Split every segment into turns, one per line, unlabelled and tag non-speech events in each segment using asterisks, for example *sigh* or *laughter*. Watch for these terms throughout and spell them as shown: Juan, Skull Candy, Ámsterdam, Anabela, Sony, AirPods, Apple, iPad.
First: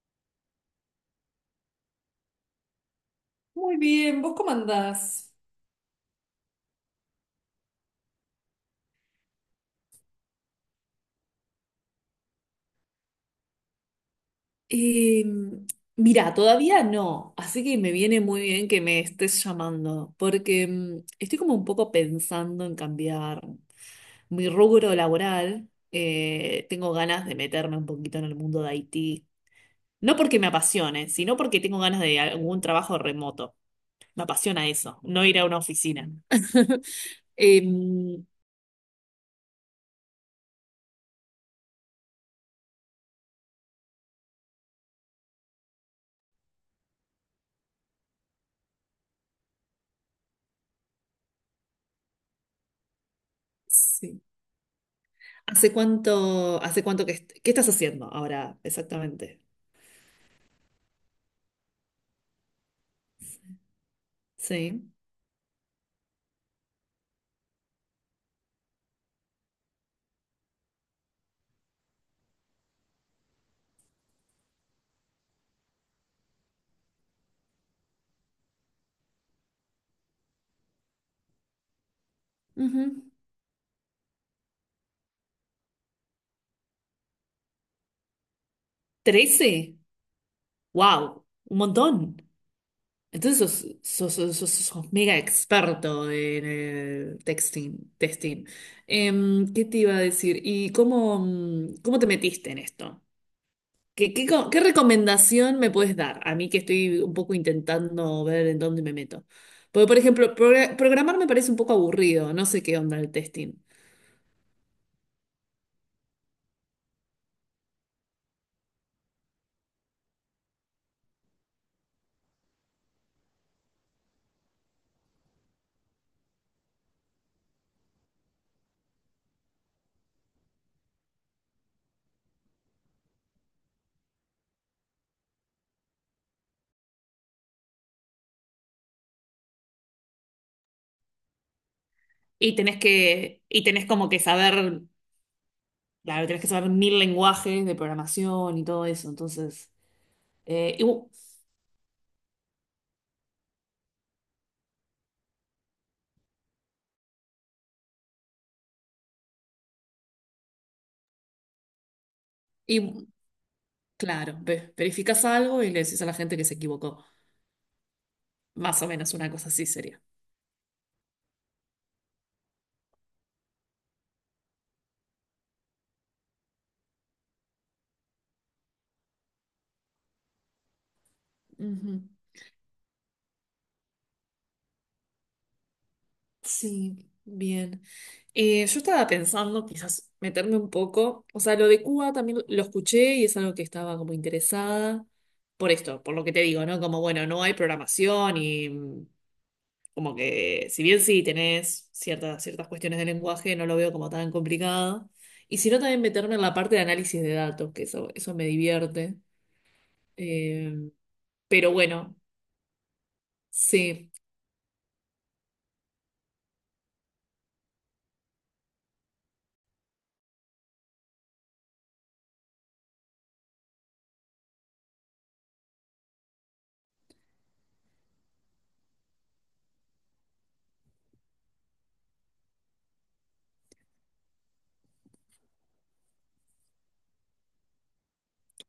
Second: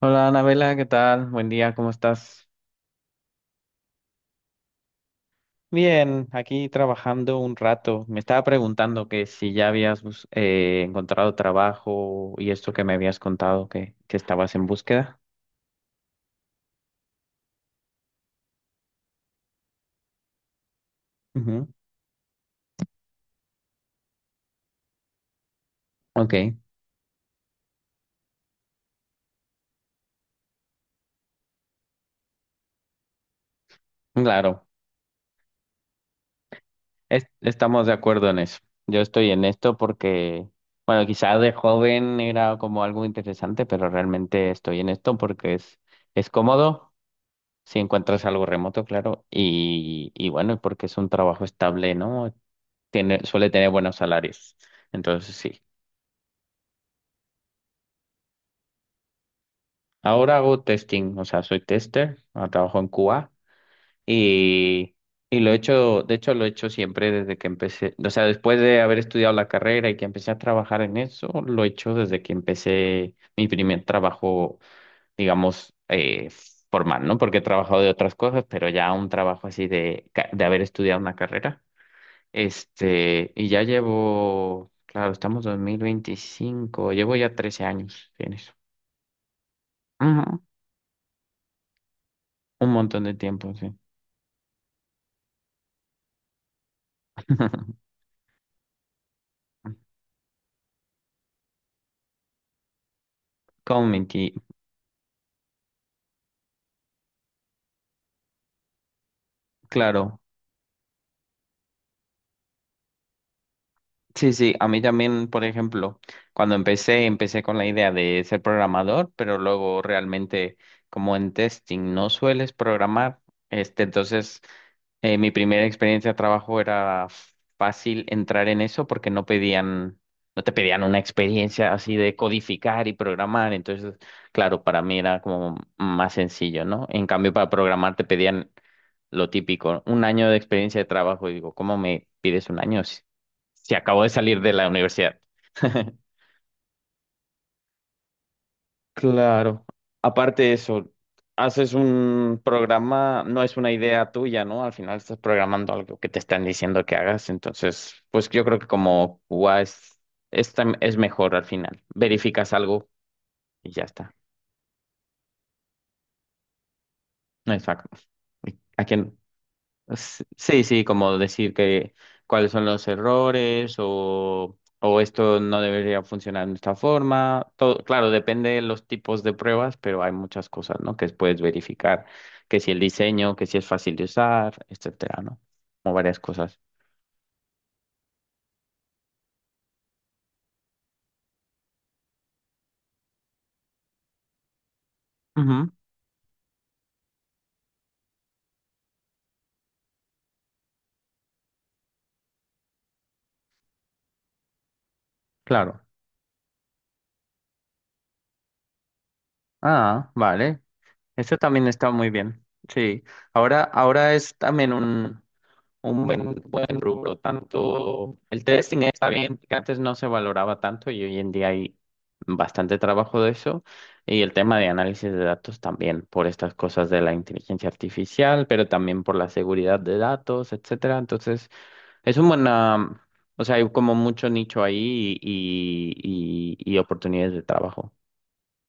Hola Anabela, ¿qué tal? Buen día, ¿cómo estás?
Muy bien, ¿vos cómo andás?
Bien, aquí trabajando un rato. Me estaba preguntando que si ya habías encontrado trabajo y esto que me habías contado que estabas en búsqueda.
Eh, Mira, todavía no, así que me viene muy bien que me estés llamando, porque estoy como un
Ujú.
poco pensando en cambiar mi rubro laboral.
Ok,
Tengo ganas de meterme un poquito en el mundo de IT, no porque me apasione, sino porque tengo ganas de algún trabajo remoto. Me
claro,
apasiona eso, no ir a una oficina. *laughs*
estamos de
Em,
acuerdo en eso. Yo estoy en esto porque, bueno, quizá de joven era como algo interesante, pero realmente estoy en esto porque es cómodo. Si encuentras algo remoto, claro, y bueno, porque es un trabajo estable, ¿no? Tiene, suele tener buenos
sí.
salarios. Entonces, sí.
¿Hace cuánto qué estás haciendo ahora exactamente?
Ahora hago testing, o sea, soy tester, trabajo en Cuba
Sí.
y, y lo he hecho, de hecho, lo he hecho siempre desde que empecé, o sea, después de haber estudiado la carrera y que empecé a trabajar en eso, lo he hecho desde que empecé mi primer trabajo, digamos, formal, ¿no? Porque he trabajado de otras cosas, pero ya un trabajo así de haber estudiado una carrera.
Ujú.
Y ya llevo, claro, estamos 2025, llevo ya 13 años en eso.
¿Trece?
Ujú,
¡Wow! Un montón.
un montón de
Entonces
tiempo, sí.
sos mega experto en
*laughs*
testing. Em, ¿qué te iba a decir? ¿Y cómo, cómo te metiste en esto?
Como
¿Qué recomendación me puedes dar a mí que estoy un poco intentando ver en dónde me meto? Porque, por
claro.
ejemplo, programar me parece un poco aburrido, no sé qué onda el testing.
Sí, sí, a mí también, por ejemplo, cuando empecé, empecé con la idea de ser programador, pero luego realmente como en testing no sueles programar, entonces mi primera experiencia de trabajo era fácil entrar en eso porque no pedían, no te pedían una experiencia así de codificar y programar, entonces, claro, para mí era como más sencillo, ¿no? En cambio, para programar te pedían lo típico, un año de experiencia de trabajo. Y digo, ¿cómo me pides
Y
un
tenés
año si,
que, y
si
tenés
acabo de
como que
salir de la
saber.
universidad? *laughs*
Claro, tienes que saber mil lenguajes de programación y todo eso.
Claro.
Entonces,
Aparte de
eh, y,
eso,
bu-
haces un programa, no es una idea tuya, ¿no? Al final estás programando algo que te están diciendo que hagas. Entonces, pues yo creo que como QA es mejor al final. Verificas
y
algo
bu-
y ya está.
claro, verificas algo y le decís a la gente que se equivocó.
No es fac-
Más
¿A
o menos
quién?
una cosa así sería.
Sí, sí, como decir que cuáles son los errores o esto no debería funcionar de esta forma. Todo, claro, depende de los tipos de pruebas, pero hay muchas cosas, ¿no? Que puedes
Ujú.
verificar, que si el diseño, que si es fácil de usar, etcétera, ¿no? Como varias cosas.
Sí, bien. Yo estaba pensando quizás meterme un poco, o sea, lo de Cuba también lo escuché y es algo que estaba como interesada
Ujú,
por esto, por lo que te digo, ¿no? Como, bueno, no hay programación y como que, si bien sí tenés ciertas cuestiones de lenguaje, no lo veo como tan complicado. Y si no,
claro.
también meterme en la parte de análisis de datos, eso me divierte.
Ah, vale.
Eh,
Esto también
pero
está muy
bueno,
bien. Sí. Ahora,
sí.
ahora es también un buen, buen rubro. Tanto el testing está bien, que antes no se valoraba tanto y hoy en día hay bastante trabajo de eso. Y el tema de análisis de datos también, por estas cosas de la inteligencia artificial, pero también por la seguridad de datos, etcétera. Entonces, es un buen, o sea, hay como mucho nicho ahí y oportunidades de trabajo.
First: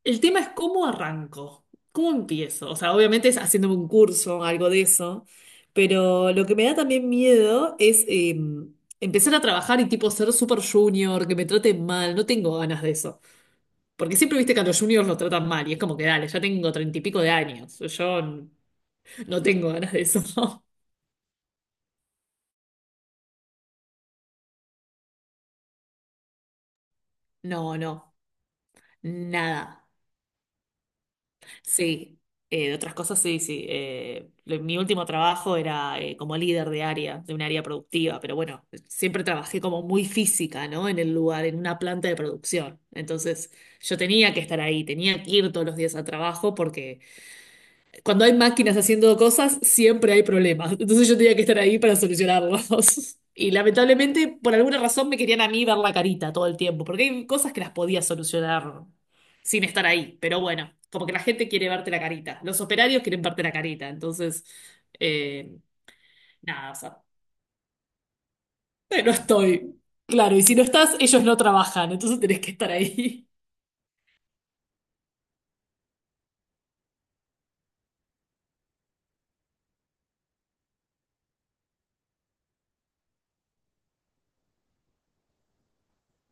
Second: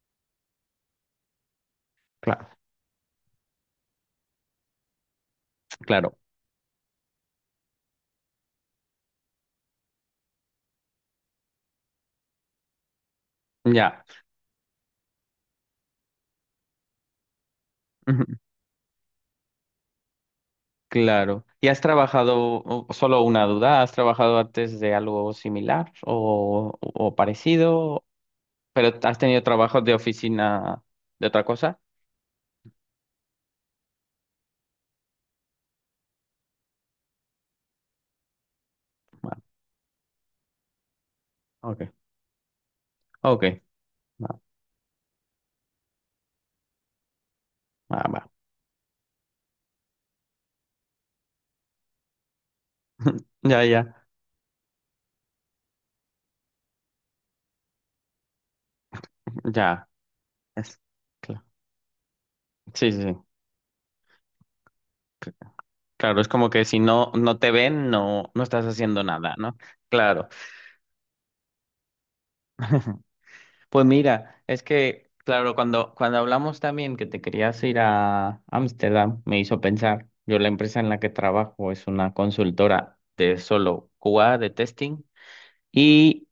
El tema es cómo arranco, cómo
Claro,
empiezo. O sea, obviamente es haciéndome un curso, algo de eso.
claro.
Pero lo que me da también miedo es empezar a trabajar y tipo ser super junior, que me traten mal. No tengo ganas de eso.
Ya.
Porque siempre viste que a los juniors los tratan mal y es como que dale, ya tengo treinta y pico de años.
*laughs*
No tengo ganas de eso. *laughs*
Claro. ¿Y has trabajado, solo una duda, has trabajado antes de algo similar o
No,
parecido,
no,
pero has tenido trabajos
nada.
de oficina de otra cosa?
Sí, de otras cosas sí, sí. Mi último trabajo era como líder de área, de un área productiva, pero bueno, siempre
Ah,
trabajé como muy física, ¿no? En el lugar, en una
ok,
planta de producción.
ok,
Entonces yo tenía que
va,
estar ahí, tenía que ir todos los días al trabajo porque
va,
cuando
va.
hay máquinas haciendo cosas, siempre hay problemas. Entonces yo tenía que estar ahí para solucionarlos. *laughs*
*laughs*
Y
Ya, ya,
lamentablemente, por alguna razón, me querían a mí ver la carita todo el tiempo, porque hay cosas que las podía solucionar sin estar
ya.
ahí. Pero bueno,
Es,
como que la
claro.
gente quiere verte la carita. Los
Sí, sí,
operarios
sí.
quieren verte la carita. Entonces,
Cl-
eh,
Claro, es como que
nada, o
si
sea,
no te ven, no estás haciendo
no
nada, ¿no?
estoy.
Claro.
Claro, y si no estás, ellos no trabajan, entonces tenés que estar
*laughs*
ahí. *laughs*
Pues mira, es que, claro, cuando hablamos también que te querías ir a Ámsterdam, me hizo pensar, yo la empresa en la que trabajo es una consultora de solo QA de testing y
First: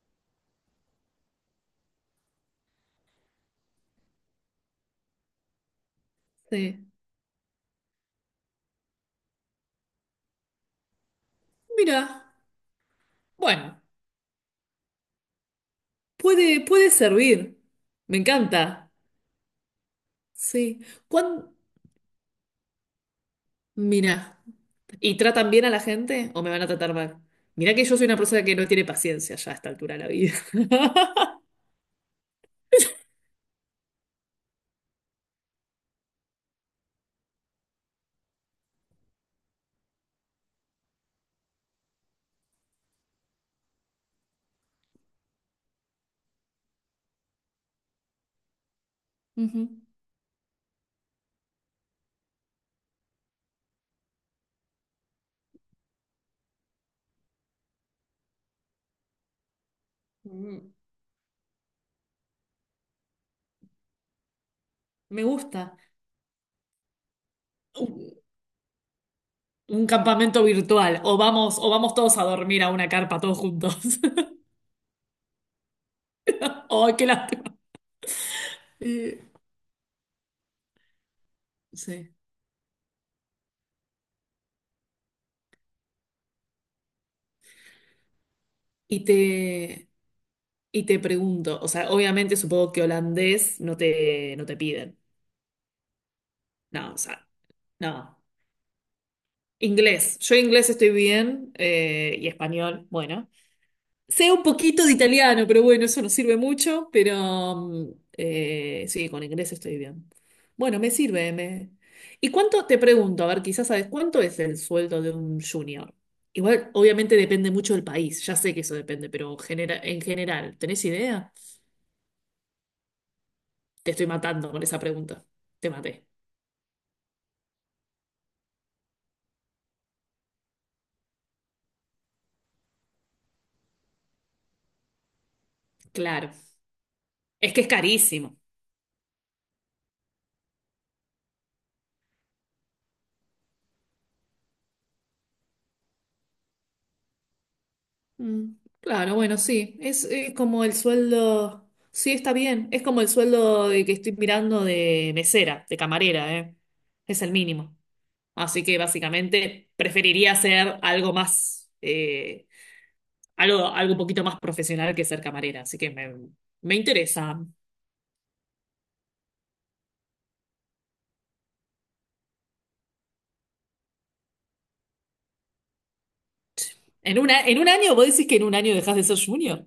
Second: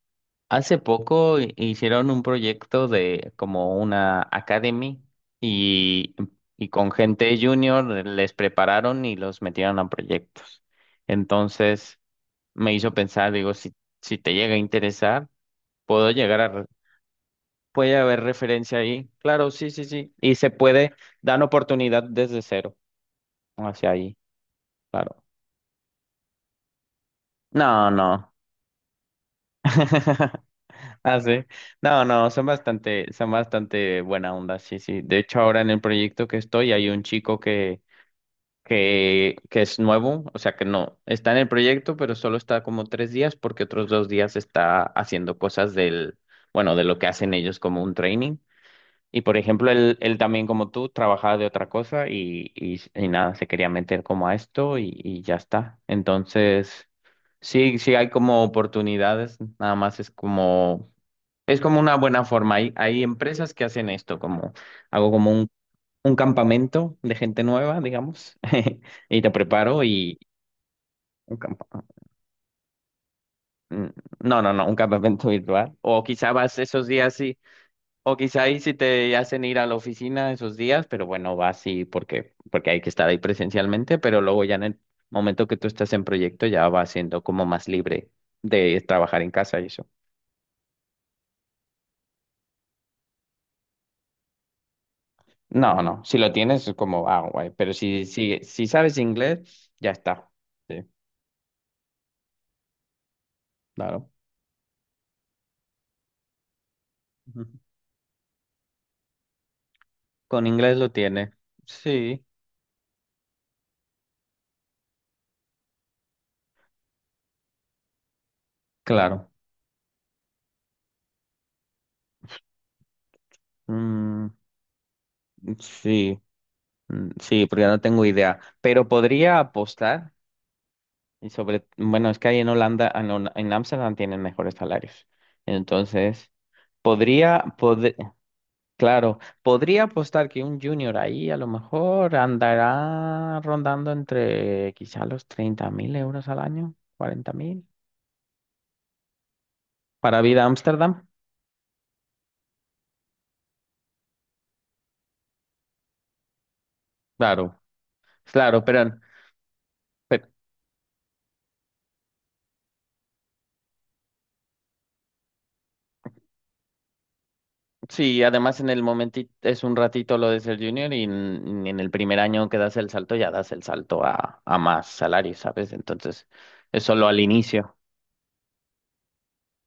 hace poco hicieron un proyecto de como una academy y, y
Sí.
con gente junior les prepararon y los metieron a proyectos. Entonces
Mira,
me hizo pensar, digo, si,
bueno,
si te llega a interesar puedo llegar a
puede servir.
puede
Me
haber referencia
encanta.
ahí. Claro, sí, sí, sí. Y se
Sí.
puede dar
¿Cuándo?
oportunidad desde cero hacia ahí.
Mira, ¿y
Claro.
tratan bien a la gente o me van a tratar mal? Mira que
No,
yo soy una
no.
persona que no tiene paciencia ya a esta altura de la vida.
*laughs*
*laughs*
Ah, sí. No, no, son bastante buena onda, sí, sí. De hecho, ahora en el proyecto que estoy hay un chico que es nuevo, o sea que no, está en el proyecto, pero solo está como 3 días porque otros 2 días está haciendo cosas del, bueno, de lo que hacen ellos como un training. Y por ejemplo,
Ujú.
él también como tú trabajaba de otra cosa y nada, se quería meter como a esto y ya está. Entonces, sí, sí hay como oportunidades, nada más
Mm,
es como una buena forma. Hay empresas que hacen esto, como hago
me
como un,
gusta.
un campamento de gente nueva,
Un,
digamos, *laughs* y te preparo
un
y...
campamento virtual.
Un
O
campa-
vamos todos a dormir a una carpa todos juntos.
mm,
*laughs*
No, no, no, un campamento *laughs* virtual. O quizá vas esos
¡Ay, qué
días.
lástima!
O quizá ahí sí te
Eh,
hacen ir a la oficina esos días, pero bueno, va así
sí.
porque hay que estar ahí presencialmente, pero luego ya en el momento que tú estás en proyecto ya va siendo como más libre de
Y
trabajar en casa y eso.
te, y te pregunto, o sea, obviamente supongo que holandés no te piden.
No, no, si lo tienes es
No, o
como, ah,
sea,
guay, pero si,
no.
si, si sabes inglés, ya
Inglés.
está.
Yo inglés
Sí,
estoy bien y español, bueno.
claro.
Sé un poquito de italiano, pero bueno, eso no sirve mucho,
Ujú.
pero sí, con inglés estoy bien.
Con inglés
Bueno, me
lo tiene.
sirve. Me...
Sí,
te pregunto, a ver, quizás sabes, ¿cuánto es el sueldo de un junior? Igual, obviamente depende mucho del país, ya sé que eso depende,
claro.
pero en general, ¿tenés idea? Te estoy
Mm,
matando con esa pregunta. Te maté.
sí, mm, sí, porque no tengo idea, pero podría apostar. Y sobre, bueno, es que ahí en Holanda, en Ámsterdam tienen mejores salarios.
Claro.
Entonces, podría,
Es que es
pod-
carísimo.
claro, podría apostar que un junior ahí a lo mejor andará rondando entre quizá los 30.000 euros al año, 40.000.
Mm, Claro, bueno, sí, es,
Para vida
como el
Ámsterdam,
sueldo, sí, está bien, es como el sueldo de que estoy mirando de mesera, de camarera, ¿eh? Es el
claro,
mínimo.
claro,
Así que
pero,
básicamente
pero
preferiría hacer algo más, algo un poquito más profesional que ser camarera, así que me interesa.
sí, además en el momentito es un ratito lo de ser junior y en el primer año que das el salto ya das el salto a más salarios, ¿sabes? Entonces, es solo al
¿En una, en un
inicio.
año? ¿Vos decís que en un año dejas de ser junior?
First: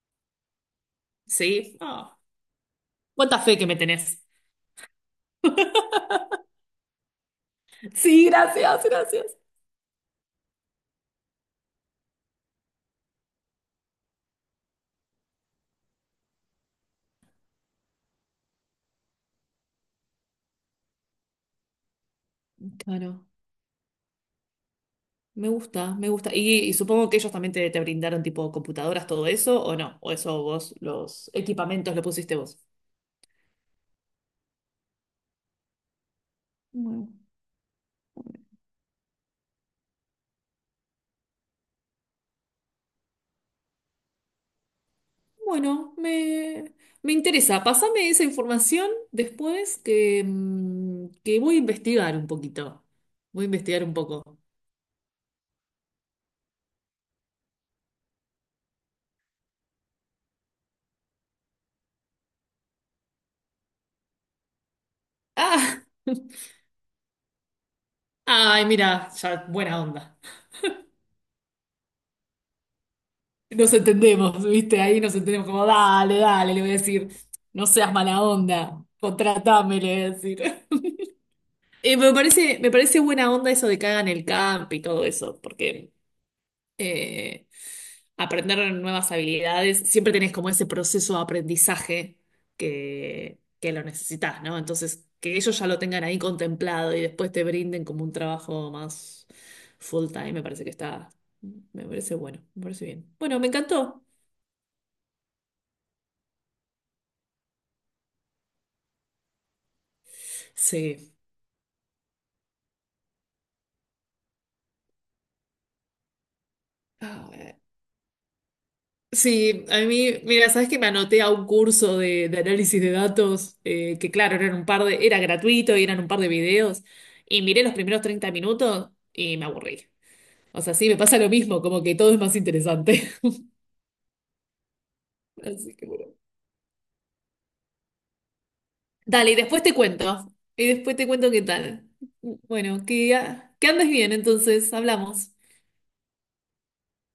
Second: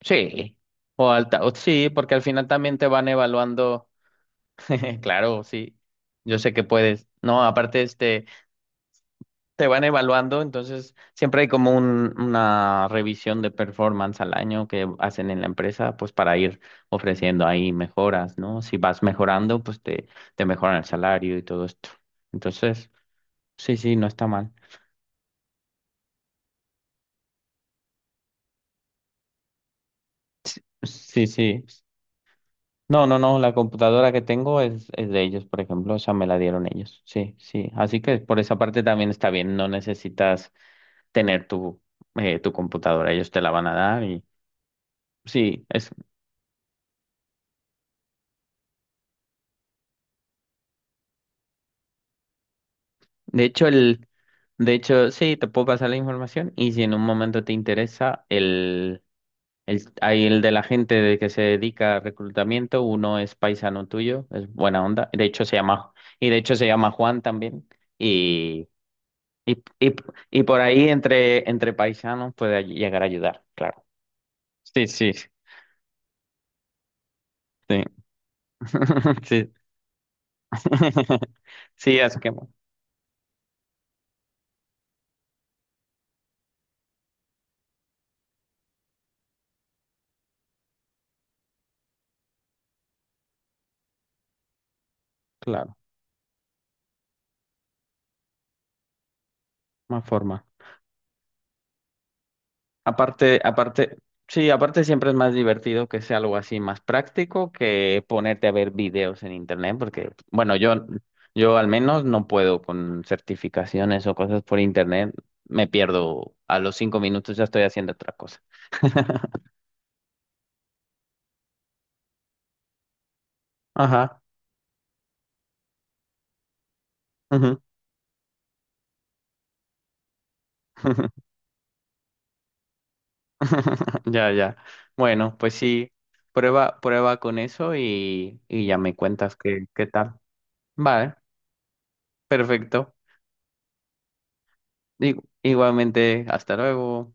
Sí, o alta, o
Sí.
sí, porque
Ah,
al final también te van
¿cuánta fe que me
evaluando,
tenés?
*laughs* claro, sí, yo sé que puedes, no, aparte este,
Sí, gracias, gracias.
te van evaluando, entonces siempre hay como una revisión de performance al año que hacen en la empresa, pues para ir ofreciendo ahí mejoras, ¿no? Si vas mejorando, pues te mejoran el salario y todo esto. Entonces,
Claro.
sí, sí, no está mal.
Me gusta, me gusta. Y supongo que ellos también te brindaron tipo computadoras, todo eso, ¿o no? ¿O eso vos,
Sí,
los
sí.
equipamientos lo pusiste vos?
No, no, no, la computadora que tengo es de ellos, por ejemplo, o sea, me la dieron ellos,
Bueno.
sí, sí, así que por esa parte también está bien, no necesitas tener tu computadora, ellos te la van a dar y sí, es,
Bueno, me, me interesa. Pásame esa información después que, que voy a investigar un poquito.
de
Voy a
hecho,
investigar un poco.
de hecho, sí, te puedo pasar la información y si en un momento te interesa, hay el de la gente de que se dedica a reclutamiento, uno es paisano tuyo, es buena onda, de hecho se
¡Ah!
llama, y de
*laughs*
hecho se llama Juan también
Ay,
y
mira, ya,
Y,
buena
y,
onda.
y por ahí entre paisanos puede llegar a ayudar,
Nos
claro.
entendemos, ¿viste?
Sí,
Ahí
sí,
nos entendemos como, dale, dale, le voy a decir, no
sí.
seas mala onda,
*laughs* Sí.
contratame, le voy a decir.
*laughs* Sí, así que, bueno,
Me parece buena onda eso de que hagan el camp y todo eso, porque eh, aprender nuevas habilidades, siempre tenés como ese proceso de aprendizaje que lo necesitas, ¿no? Entonces, que ellos ya
claro,
lo tengan ahí contemplado y después te brinden como un trabajo más
más
full time, me
forma.
parece que está, me parece bueno, me parece bien.
Aparte,
Bueno, me
aparte,
encantó.
sí, aparte siempre es más divertido que sea algo así más práctico que ponerte a ver videos en internet, porque, bueno, yo,
Sí.
yo al menos no puedo con certificaciones o cosas por internet. Me pierdo a los 5 minutos, ya estoy haciendo otra cosa. *laughs*
Sí, a mí, mira, sabes que me anoté a un curso de análisis de datos, que
Ajá.
claro, eran un par de, era gratuito y eran un par de videos, y
Ujú.
miré los primeros 30 minutos y me aburrí. O sea, sí, me pasa
*laughs*
lo mismo, como que todo es más interesante.
*laughs* Ya, ya. Bueno,
*laughs*
pues
Así que
sí,
bueno.
prueba, prueba con eso y ya me
Dale, y
cuentas
después
qué,
te
qué tal.
cuento. Y después te
Vale,
cuento qué tal. Bueno,
perfecto.
que, ah, que andes bien, entonces, hablamos.
Igualmente, hasta luego.